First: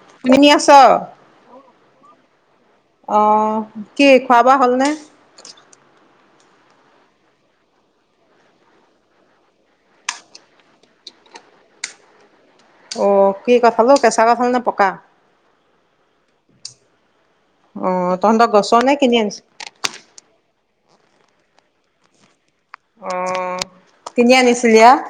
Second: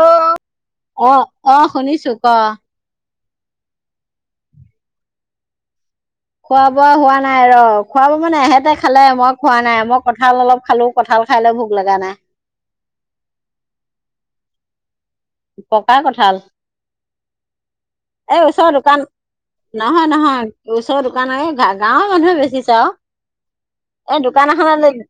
অ'। শুনি আছ অ'- অ' শুনিছোঁ, ক'। অ'। কি খোৱা-বোৱা হ'লনে? খোৱা-বোৱা হোৱা নাই ৰ'। খোৱা-বোৱা মানে এহেঁতে খালে। মই খোৱা নাই। মই কঁঠাল অলপ খালোঁ। কঠাল খাই লৈ ভোক লগা নাই। অ' কি কঠাল ও? কেঁচা কঠাল নে পকা? পকা কঠাল। অ এই তহঁতৰ ওচৰৰ গছৰ নে দোকান- কিনি আনিছ নহয় - নহয়। ওচৰ দোকানৰে। গা- গাঁৱৰ মানুহে বেচি আও। অ এ কিনি দোকান আনিছিলি আ এখনলৈ,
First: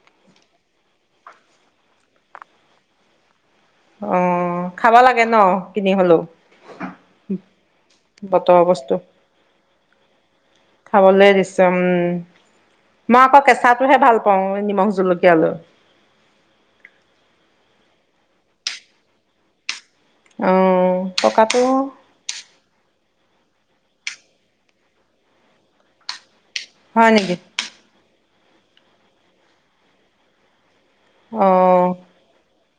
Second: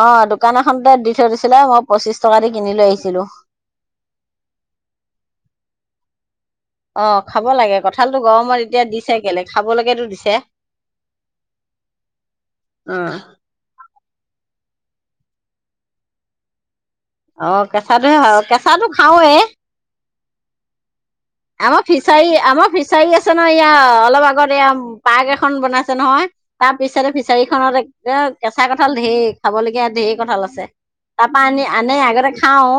অ' দোকান এখনতে দি থৈ দিছিলে মই পঁচিশ টকা দি কিনি লৈ আহিছিলো। অঁ খাব লাগে ন কিনি হলেও। আহ খাব লাগে কঠালতটো গৰমত বতৰৰ এতিয়া বস্তু দিছে কেলে খাবলৈকেতো দিছে খাবলৈ দিছে উম উম। কওঁ নিমখ জলকীয়ালৈ। অ কেঁচাটোহে কেঁচাটো খাওৱে। অঁ। আমাৰ ফিচাই আমাৰ ফি। চাৰি আছে ন ইয়া অলপ আগত এয়া পাৰ্ক এখন বনাইছে নহয়। তাৰ পিছতে হয় নেকি ফিচাৰী খনত এক। কেঁচা কঁঠাল ধেই খাবলগীয়া ধেইৰ কঁঠাল আছে। তাৰ পৰা অ আনি আনে আগতে খাওঁ।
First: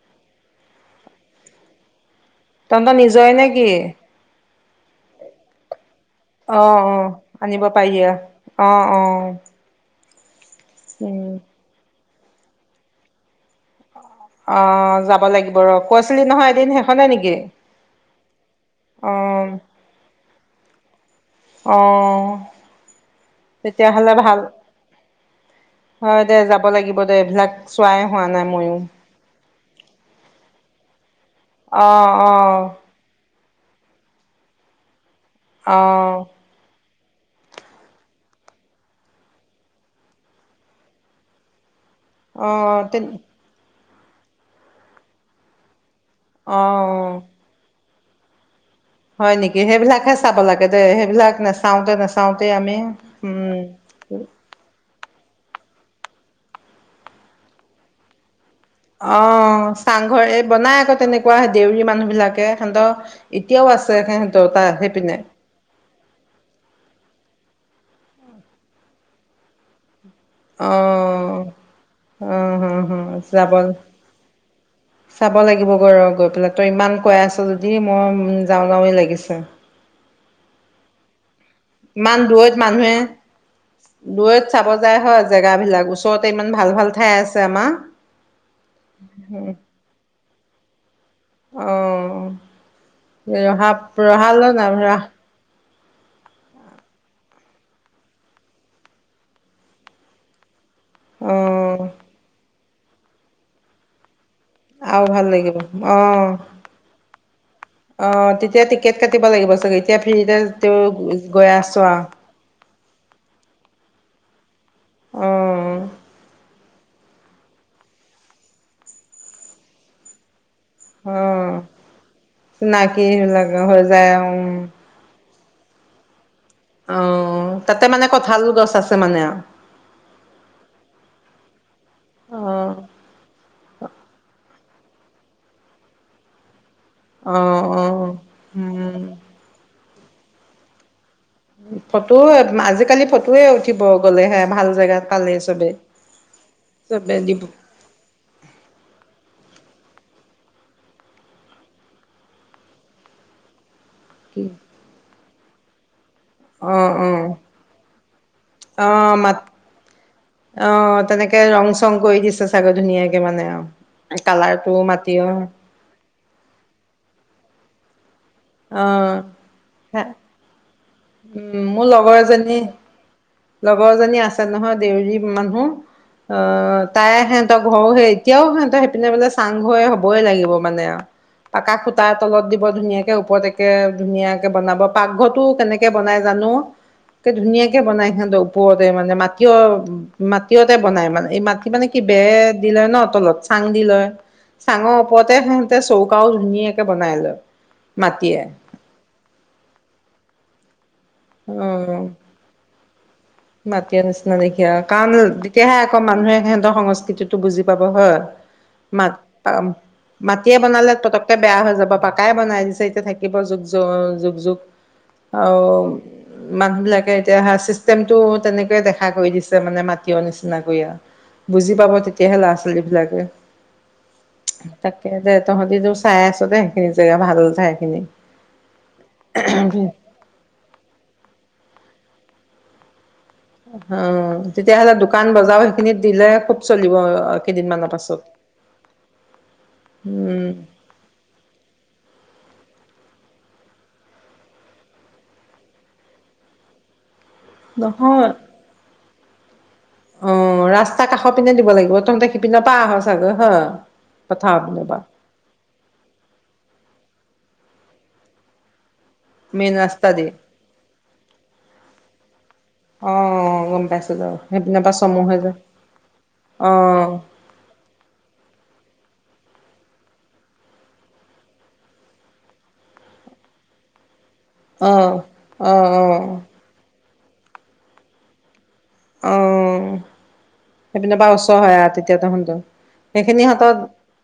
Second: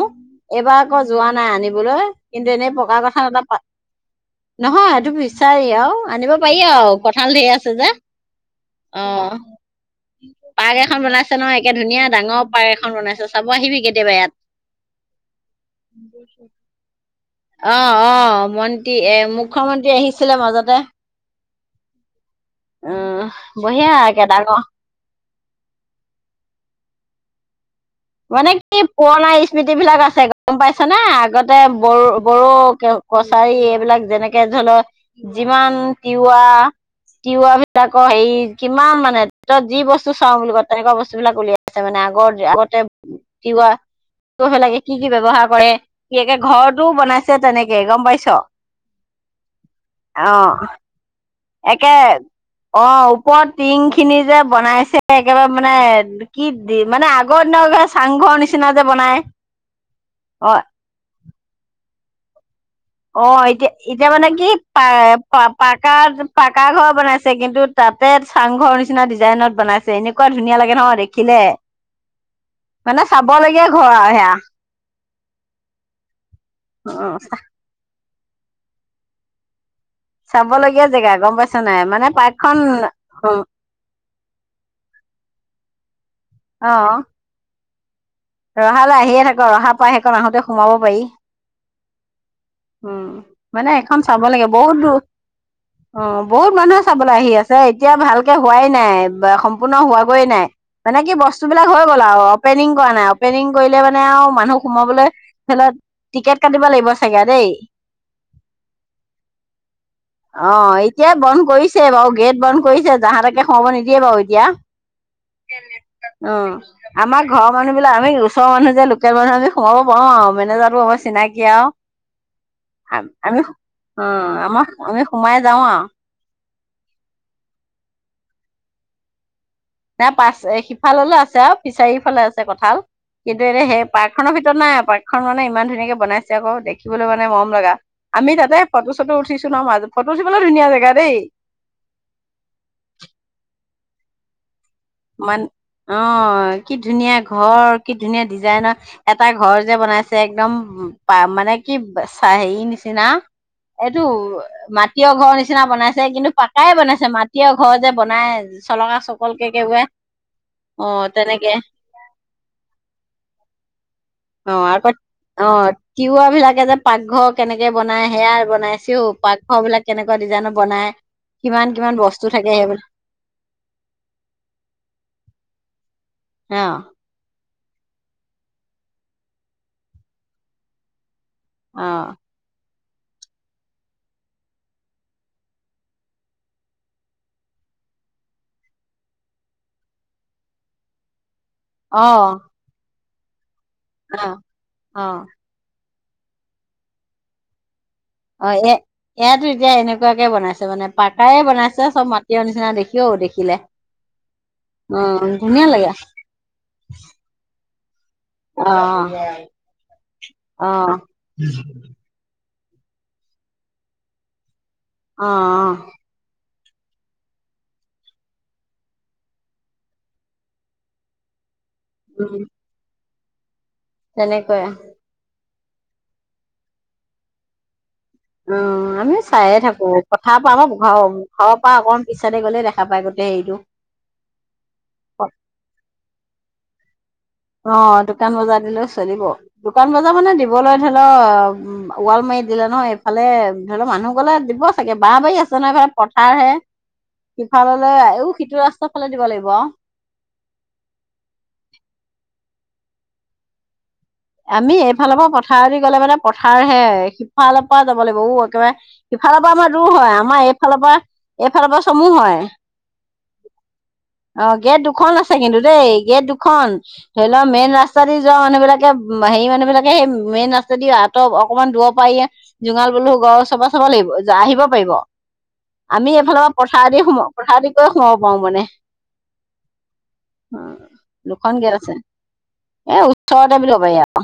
এইবাৰ আকৌ যোৱা নাই আনিবলৈ। কিন্তু এনেই পকা কঠাল এটা। নেকি? নহয় সেইটো বিচাৰি আৰু। আনিব অ পাৰি অ আৰু কঠা‌ঁল ঢেৰ আনিব আছে যে পাৰি আ। অ। পাৰ্ক এখন উম বনাইছে ন একে ধুনীয়া। ডাঙৰ পাৰ্ক এখন বনাইছে। চাব আহিবি কেতিয়াবা ইয়াত অঁ, যাব লাগিব ৰ কৈছিলি নহয় এদিন সেখনে নেকি? অঁ অঁ, মন্ত্ৰী এ মুখ্যমন্ত্ৰী আহিছে। ছিলে মাজতে। অঁ উম বঢ়িয়া তেতিয়াহলে একে ভাল ডাঙৰ হয় দে যাব লাগিব দে এইবিলাক। চোৱাই হোৱা নাই মানে ময়ো। কি পুৰণা স্মৃতি বিলাক আছে। গম পাইছা না? আগতে বড়ো অ' বড়ো। অ' কচাৰী এইবিলাক যেনেকে ধৰি লও। যিমান অ' তিৱা। তিৱা বিলাকৰ হেৰি কিমান মানে তত যি বস্তু চাও বুলি ক তেনেকুৱা বস্তু বিলাক উলিয়াই। মানে আগতে। অ' তেন তিৱা। কৰিব লাগে কি কি ব্যৱহাৰ কৰে। কি ঘৰতও অ' বনাইছে তেনেকে গম পাইছোঁ। ছ হয় নেকি সেইবিলাকহে চাব লাগে দে সেইবিলাক। নাচাওঁতে একে নাচাওঁতে আমি অ ওপৰত উম টিং খিনি যে বনাইছে। একেবাৰে মানে কি দি মানে আগৰ দিনৰ চাংঘৰ নিচিনা। যে বনাই অ চাংঘৰ এই অ বনাই আকৌ তেনেকুৱা দেউৰী মানুহ। বিলাকে সিহঁতৰ অ এতিয়াও এতিয়া আছে এতিয়া মানে সিহঁতৰ কি তাৰ সেইপিনে পা পাকাত পাকা ঘৰ বনাইছে কিন্তু তাতে চাংঘৰ নিচিনা ডিজাইনত বনাইছে। এনেকুৱা ধুনীয়া অ লাগে নহয় দেখিলে আহ মানে যাব চাবলগীয়া ঘৰ আৰু সেয়া চাব লাগিব গ অ গৈ পেলাই তই ইমান উ কৈ আছ যদি। মই যাওঁ যাওঁৱেই লাগিছে। চাবলগীয়া জেগা গম পাইছ। ইমান দূুৰৈত মানুহে দূৰৈত চাব যায় হয় জেগা বিলাক ওচৰতে ইমান অ ভাল ভাল ঠাই আছে আমাৰ। ৰহালৈ আহিয়ে থাক ৰহা পাই হেকন আহোঁতে। সোমাব পাৰি। অঁ উম মানে এইখন চাব লাগে যাম বহুত দূৰ ৰাস অ বহুত মানুহে চাবলৈ আহি আছে। এতিয়া ভালকে হোৱাই নাই বা সম্পূৰ্ণ হোৱাগৈয়ে নাই। মানে কি বস্তু বিলাক হৈ অ' গ'ল আৰু অপেনিং। কৰা নাই অপেনিং কৰিলে মানে আৰু। মানুহ আৰু সোমাবলৈ ভাল ধৰি লক টিকেট কাটিব লাগিব চাগে। আহ তেতিয়া টিকেট কাটিব লাগিব চাগে এতিয়া ফ্ৰীতে অ এতিয়া বন্ধ গৈ কৰিছে আছে বাৰু গেট বন্ধ কৰিছে জাহাতাকে সোমাব নিদিয়ে বাৰু এতিয়া। অ আমাৰ ঘৰৰ মানুহিলাক আমি ওচৰ মানুহ যে লোকেল মানুহ আমি সোমাব পাৰো আৰু মেনেজা। ৰব চিনাকি অ' আৰু চিনাকি আমি হলাগৈ হৈ অ যায় উম আমাৰ আমি সোমাই যাওঁ আ অ তাতে মানে কঠাল গছ আছে মানে নাই পাৰ সিফাললৈ আছে আৰু পিছৰ সিফাললৈ আছে অ'। কঁঠাল কিন্তু এনেই সেই পাৰ্ক খনৰ ভিতৰত নাই আৰু পাৰ্ক এখন মানে ইমান ধুনীয়াকে বনাইছে আক দেখি দেখিবলৈ মানে মৰম অ', লগা অ', আমি তাতে ফটো উম, চটো উঠিছো ন মাজত ফটো উঠিবলৈ ধুনীয়া জেগা দেই ফটো আজিকালি ফটোয়ে উ ঠিব গ'লে হে ভাল জেগাত পালে মান চবে। অ কি চবে ধুনীয়া দিব ঘৰ কি ধুনীয়া ডিজাইনৰ এটা ঘৰ যে বনাই। একদম মানে কি হেৰি নিচিনা। এইটো মাটি ঘৰ নিচিনা। বনাই। কিন্তু পাকাই অ', বনাইছে অ', মাটিয় ঘৰ যে বনাই চলঙা চকল কে যে, অঁ, তেনেকে ৰং চং কৰি দিছে চাগে ধুনীয়াকে মানে অ। অ কালাৰটোও আকৌ মাটি অ। তিৱা বিলাকে যে পাকঘৰ কেনেকে বনাই। সেইয়া বনাইছোও অ', পাকঘৰ বিলাক কেনেকুৱা ডিজাইনৰ বনাই উম, কিমান মোৰ কিমান লগৰ বস্তু থাকে এজনী সেইবিলাক। লগৰজনী আছে নহয় দেউৰী মানুহ। অ অঁ, তাইে আহে। সিহঁতৰ ঘৰ সে এতিয়াও সিহতৰ সেইপিনে বোলে চাং ঘৰ হৈ হবই লাগিব মানে আৰু। পাকা অ খোতা তলত দিব ধুনীয়া। ওপৰতকে ধুনীয়াকে বনাব পাকঘৰটো কেনেকে বনাই জানো একে ধুনীয়াকে বনাই। ওপৰতে মানে মাটিয় মাটিয়তে বনাই মানে এই ম। কি মানে কি অ বে দিলৈ ন। তলত। চাং দিলৈ অ চাঙৰ অ ওপৰতে শুতে চৌ। আঁও ধুনীয়াকে বনাই লয়। মাটিয়ে অঁ এ এইয়াতো এতিয়া এনেকুৱাকে বনাইছে মানে। পাকায়ে বনাইছে চব মাটিৰ নিচিনা দেখি। কিয় দেখি। মাটি নিচিনা দেখিয় কাৰণ ধুনীয়া তেতিয়াহে লাগে আকৌ মানুহে সিহঁতৰ সংস্কৃতিটো বুজি। পাব হয়। অ ম মাটিয়ে অ অ বনালে পতককে বেয়া হৈ যাব পাকাই বনাই দিছে। থাকিব যুগ য যুগ যুগ। আৰু অঁ। মানুহ বিলাকে এতিয়া চিষ্টেম। টো তেনেকৈয়ে দেখা কৰি দিছে মানে মাটি নিচিনাকৈ আৰু। বুজি পাব তেতিয়াহে উম ল'ৰা ছোৱালীবিলাকে। তেনেকুৱাই তাকে। তহঁতি যোৰ চাই আছ যে সেইখিনি জে ভাল ঠাই খিনি। অ, আমি চায়ে থাকো পথাৰ পৰা। আমাৰ ঘৰৰ ঘৰৰ পৰা অকমান পিছ চাইতে গ'লে দেখা পাই গ অ তেতিয়াহ'লে দোকান বজাৰ সেইখিনিত দিলে খুব চলিব। অ কেইদিনমানৰ পাছত দোকান বজাৰ দিলেও চলিব। দোকান বজাৰ মানে উম দিবলৈ ধৰি লও ওৱাল মাৰি দিলে নহয় এইফালে। ধৰি লও মানুহ গলে দিব চাগে। বাহ বাৰী আছে নে নাই, পথাৰ হে। নহয়। লাগিব অ ৰাস্তা কাষৰ পিনে দিব লাগিব। তহঁতে পিন পা আহ চাগৈ হয়? পথাৰৰ আমি পিনৰ এইফালৰ পৰা পথাৰদি গ'লে মানে পথাৰ হে আহে। সিফালৰ পাও যাব লাগিব উ একেবাৰে সিফালৰ পৰা আমাৰ মেইন দূৰ ৰাস্তা হয়। দি আমাৰ এইফালৰ পৰা, এইফালৰ পৰা চমু হয়। অ গম পাইছো বাৰু অ, গেট সেইপিনৰ পৰা দুখন চমু আছে হৈ যায় কিন্তু দেই। গেট দুখন। অ ধৰি লোৱা মেইন ৰাস্তা দি যোৱা মানুহ বিলাকে হেৰি মানুহ বিলাকে সেই মেইন ৰাস্তাদি আঁতৰ অকনমান দোৰ পা জোঙাল বলহু গড় ওচপা চাব লাগিব। আহিব অ পাৰিব। অ অ আমি এইফালৰ পৰা পথাৰেদি সোমাম। পথাৰ দি গৈ সোমাব পাৰো মানে। অ সেইপিন পা দুখন ওচৰ গেট হয় আছে আৰু তেতিয়া তহঁতৰ। এ সেইখিনি ওচৰতে বুলি হাতত ক'ব পাৰি আৰু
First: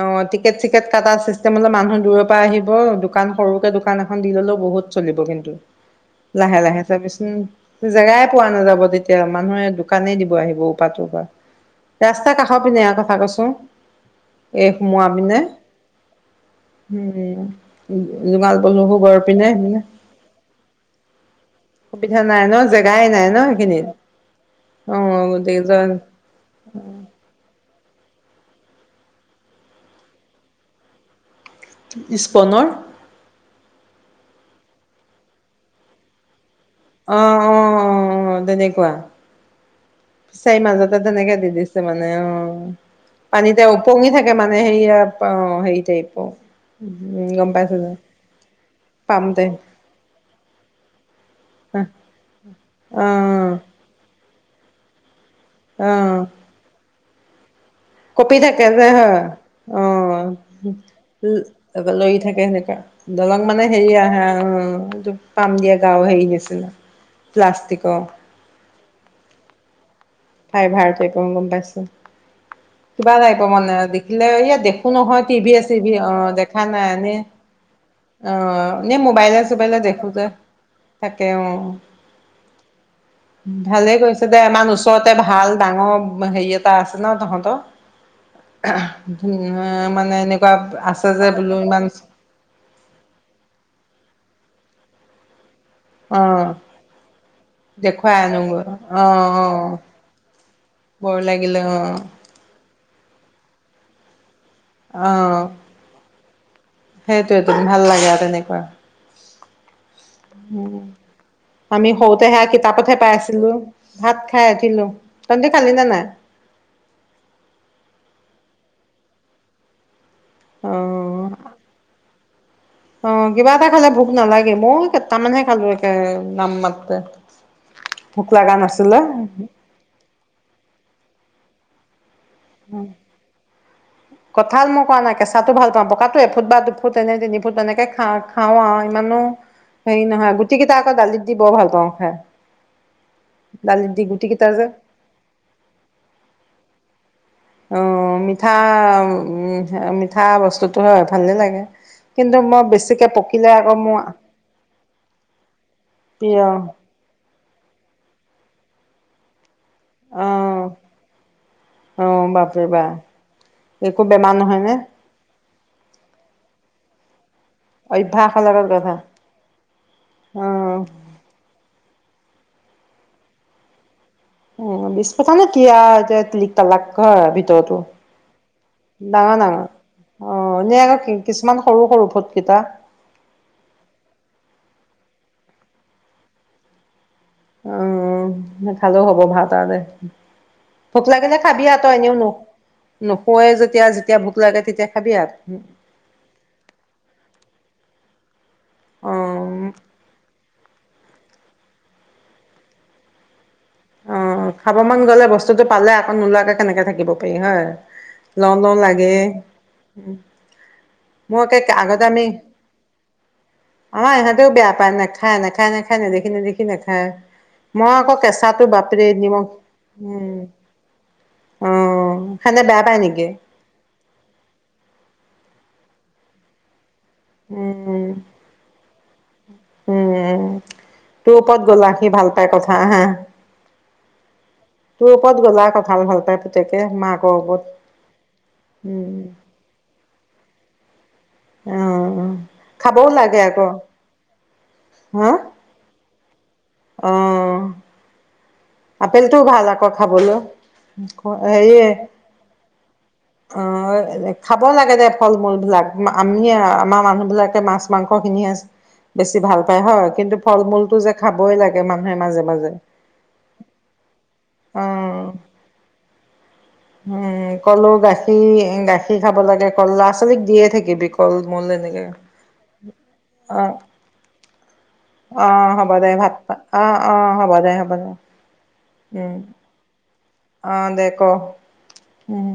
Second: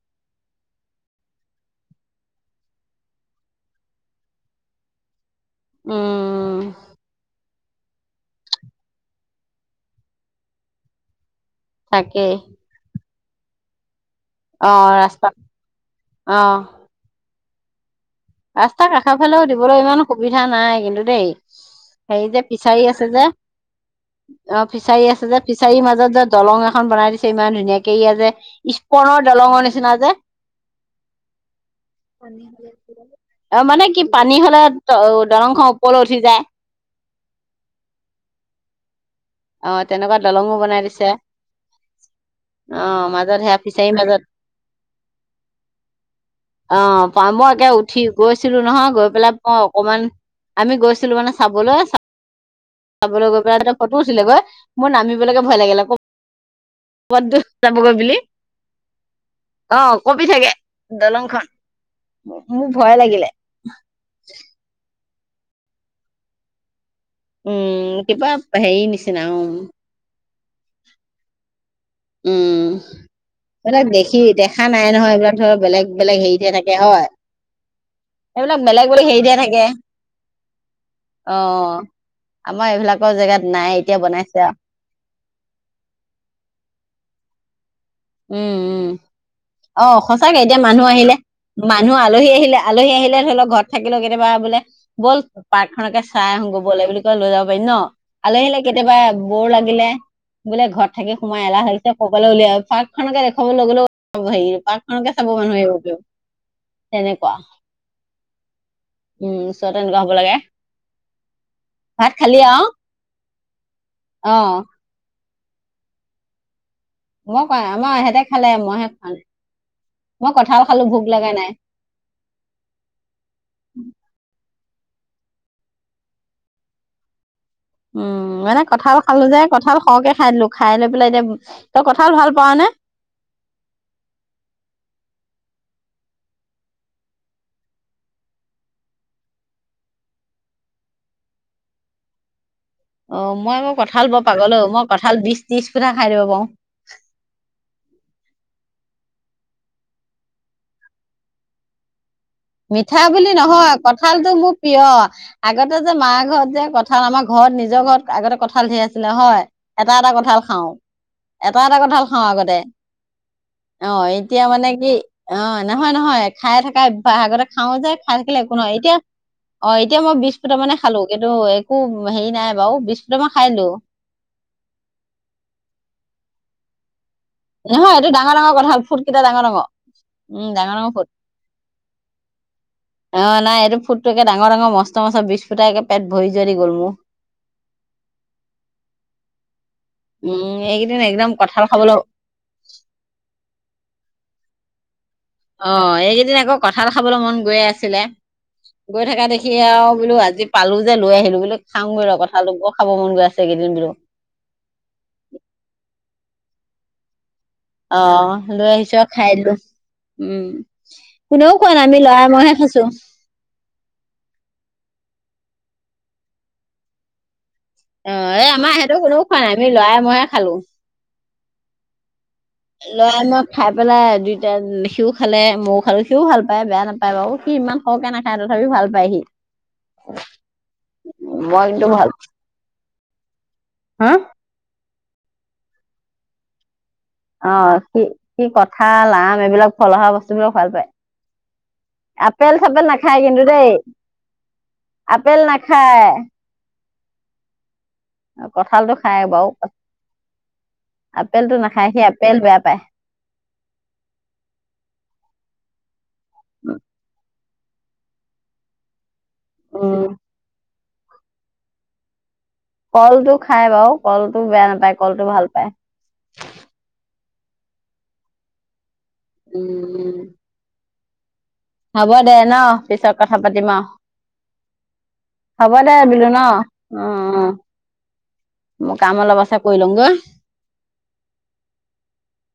অ, টিকেট চিকেট কাটা চিষ্টেম মানুহ দূৰৰ পৰা আহিব। দোকান সৰুকে দোকান এখন দি ললেও বহুত চলিব কিন্তু। লাহে উম লাহে চাবিচোন। জেগাই পোৱা নাযাব তেতি এতিয়া মানুহে দোকানেই দিব আহিব অপা তপা। ৰাস্তা তাকেই কাষ পিনে আ কথা কৈছোঁ। ক'। এই অ সোমোৱা ৰাস্তা পিনে। অ উম। জোঙাল ৰাস্তা বলহু কাষৰ গড় ফালেও পিনে? দিবলৈ ইমান সুবিধা নাই কিন্তু দেই সুবিধা হেৰি যে নাই ন? ফিচাৰী জেগাই আছে যে নাই ন সেইখিনিত? অ ফিচাৰী আছে যে। ফিচাৰীৰ মাজত যে দলং এখন বনাই দিছে ইমান ধুনীয়াকে এইয়া যে ইছপনৰ দলঙৰ নিচিনা যে। অ নি ইস্পনৰ [unintelligible] অ মানে কি পানী হলে দলং খন ওপৰলৈ উঠি যায়। অহ অ অ আহ, তেনেকুৱা। অ তেনেকুৱা দলঙো ফিচাৰী বনাই মাজতে দিছে তেনেকে দি দিছে মানে অ। অ মাজত সেয়া পানীতে ফিচাৰীৰ ওপঙি মাজত থাকে মানে, হেয়া অ। হেৰি টাইপৰ অ উম মই গম একে পাইছো দে। উঠি গৈছিলো নহয়। গৈ পাম পেলাই টাইপ মই অকমান আমি গৈছিলো মানে চাবলে। চাবলে গৈ পেলাই তাতে অ ফটো উঠিলে গৈ। মই নামিম সেইটো লৈকে ভয় লাগিল আকৌ। পদ দু কপি থাকে যে হয় অ কঁপি থাকে দলংখন আহ লৰি থাকে মোৰ সেনেকা ভয় লাগিলে দলং মানে হেৰি আহে অ পাম দিয়া গাঁও হেৰি নাছিলো উম কিবা হেৰি নিচিনা উ পাই ভাৰতে গম পাইছো উম কিবা লাগিব মানে এইবিলাক দেখি দেখিলে ইয়াত দেখা নাই দেখো নহয় এইবিলাক ধৰ টিভিয় বেলেগ চিভি অ বেলেগ হেৰিতহে দেখা থাকে নাই হয় এনে অ এইবিলাক বেলেগ ন বেলেগ হেৰিতহে মোবাইলে থাকে চোবাইলে দেখো দে থাকে অ আমাৰ এইবিলাকৰ জেগাত নাই ভালেই এতিয়া গৈছে দে বনাইছে আৰু মান। ভাল ডাঙৰ হেৰি এটা আছে ন তহঁতৰ উম উম অ মানে সচাকে এনেকুৱা এতিয়া মানুহ আছে আহিলে যে বোলো ইমান মানুহ আলহী আহিলে আলহী আহিলে ধৰি লওক ঘৰত থাকিলে কেতিয়াবা বোলে বছ পাৰ্কখনকে চাই আহো অ গবলৈ বুলি কয় লৈ যাব পাৰিম ন দেখুৱাই আলহী আহিলে আনোগৈ কেতিয়াবা অ অ বৌৰ লাগিলে বোলে ঘৰত থাকি বৰ সোমাই লাগিলে এলাহ অ হৈছে কৰকলৈ উলিয়াব পাৰ্ক সেনেকে দেখাব লগ গলেও হেৰি পাৰ্কখনকে চাব মানুহ এইব সেইটোয়ে ভাল লাগে আৰু তেনেকুৱা উম ওচৰতে এনেকুৱা হ'ব লাগে আমি ভাত সৰুতে খালি সে আৰু কিতাপতহে পাই আছিলো ভাত অ খাই আহিলো। তেন্তে খালি ন নাই মই কোৱা আমাৰ এহেঁতে খালে মইহে খোৱা নাই। মই কথাও অ খালো ভোক লগা নাই। অ কিবা এটা খালে ভোক নালাগে গে মোক তাৰমানেহে খালো একে নাম মাত উম মানে কঁঠাল খালো যে কঁঠাল সৰহকে খাই দিলো খাই লৈ পেলাই এতিয়া। ত কৰ কঠাল মই খোৱা নাই কেঁচাটো ভাল। পা পকাতো এফুট বা দু ফুট এনে তিনি ফুট এনেকে খা খাওঁ আৰু ইমানো হেৰি নহয় গুটি কেইটা আকৌ দালিত দি বৰ ভাল পাওঁ খাই। অ মই আকৌ দালিত দি কঁঠাল ব গুটি কেইটা পাগলো যে মই কঁঠাল বিশ ত্ৰিশ পুঠা খাই দিব পাৰো। অ মিঠা উ মিঠা বস্তুটো হয় ভালেই লাগে। কিন্তু মই মিঠা বেছিকে বুলি পকিলে নহয় আকৌ মোৰ কঠালতটো মোৰ প্ৰিয় আগতে যে মাৰ প্ৰিয় ঘৰত যে কঁঠাল আমাৰ ঘৰত নিজৰ ঘৰত আগতে কঠাল। ভাল সেৰি আছিলে হয় এটা এটা কঠাল খাও অ'। এটা এটা কঠাল খাওঁ অ' আগতে বাপৰে বাপ একো আহ বেমাৰ এতিয়া নহয় মানে নে? কি অ নহয় নহয় খাইে থকাই বহাগৰ খাও যে খাই থাকিলে অভ্যাসৰ একো লগত নহয় কথা এতিয়া অ এতিয়া মই বিশ ফুটৰ মানে অ'। খালো কিন্তু একো হেৰি নাই বাৰু বিস ফুটামা নকৰো খাইলো। উ বিছ পথা নে কি এতি লিক তালাক হয় ভিতৰতো নহয় এইটো ডাঙৰ ডাঙৰ কথা হ'ল ফুট কেইটা ডাঙৰ ডাঙৰ উম অ' ডাঙৰ এনেই ডাঙৰ আকৌ ফুট কিছুমান সৰু সৰু ফুটকেইটা। অ নাই এইটো ফুটটো একে ডাঙৰ ডাঙৰ মস্ত। ম বিছ ফুট একে পেট ভৰি জি গ'ল মোৰ। উম নাখালেও হব ভাত ত দে, উম এইকেইদিন ভোক একদম লাগনে কঁঠাল খাবিহ তই খাবলৈ এনেও নুখ নুখোৱে যেতিয়া ভোক লাগে তেতিয়া। খাবি আৰু। অঁ এইকেইদিন আকৌ কঁঠাল খাবলৈ মন গৈয় আছিলে। গৈ থকা দেখি অ' আৰু বোলো আজি। পালো যে লৈ আহিলো ব বুলি খাওঁগৈ ৰ কথাালোক খাব মন গৈ আছে। এইকেইদিন বোলো অঁ খাব মন গ'লে বস্তুতটো পালে আকৌ নোলোৱাকে। কেনেকে থাকিব। পাৰি হয়। অঁ লওঁ লৈ লওঁ আহিছো আৰু খাই লো উম। মোক কোনেও একে খোৱা নাই আগতে আমি লৰাই মইহে খাইছো অ ইহঁতেও বেয়া পায় নাখায় নেখায়। খাই না খায় না দেখি না দেখি না খায়। অঁ এই আমাৰ সিহটো কোননেো খোৱা নাই আমি লৰাই মইহে খালো। অঁ। লৰা মাক খাই পেলাই দুইটা সিও খালে মইও। আৰু সিও ভাল পায় বেয়া নাপায়। পাই বাৰু সি ইমান উম সৰহে নাখায় তথাপি ভাল পায় সি। উম তোৰ ওপৰত মই কিন্তু গলা সি ভাল পাই কথা হা। তোৰ ওপৰত গ'লা কথা ভাল পাই তুতে। অঁ সি সি কঠাল উম আমি এইবিলাক ফল অহা বস্তুবলাক। ভাল পায়। অ আপেল চাপেল খাবও নাখায় লাগে কিন্তু আকৌ দেই আপেল নাখায়। অঁ। কঁঠালটো খাই আপেলটোও বাৰু ভাল আকৌ খাবলৈ আপেলটো হেৰিয়ে নাখায় সি আপেল বেয়া পায় অঁ খাব লাগে দে ফল-মূল বিলাক। আমিয়ে আমাৰ মানুহ বিলাক মাছ-মাংস কিনি আছে। বেছি ভাল পায় উম হয়, কিন্তু ফল- মূল। ইটো যে খাবই লাগে মানুহে মাজে-মাজে। কলটো খা খাই বাৰু কলটো বেয়া অ নাপায়, কলটো ভাল পায়। উম কলো, গাখীৰ-গাখীৰ। পি খাব লাগে, কল ল'ৰা- উম ছোৱালীক দি থাকিবি। কল। মূল এনেকে হ'ব দে ন, পিছত কথা অ পাতিম অহ অ হ'ব দে বিলু ভাত ন, অ অ অ-অ, হ'ব দে হ'ব দে মোৰ কাম অলপ আছে কৰি লও গৈ অহ দে ক' উম।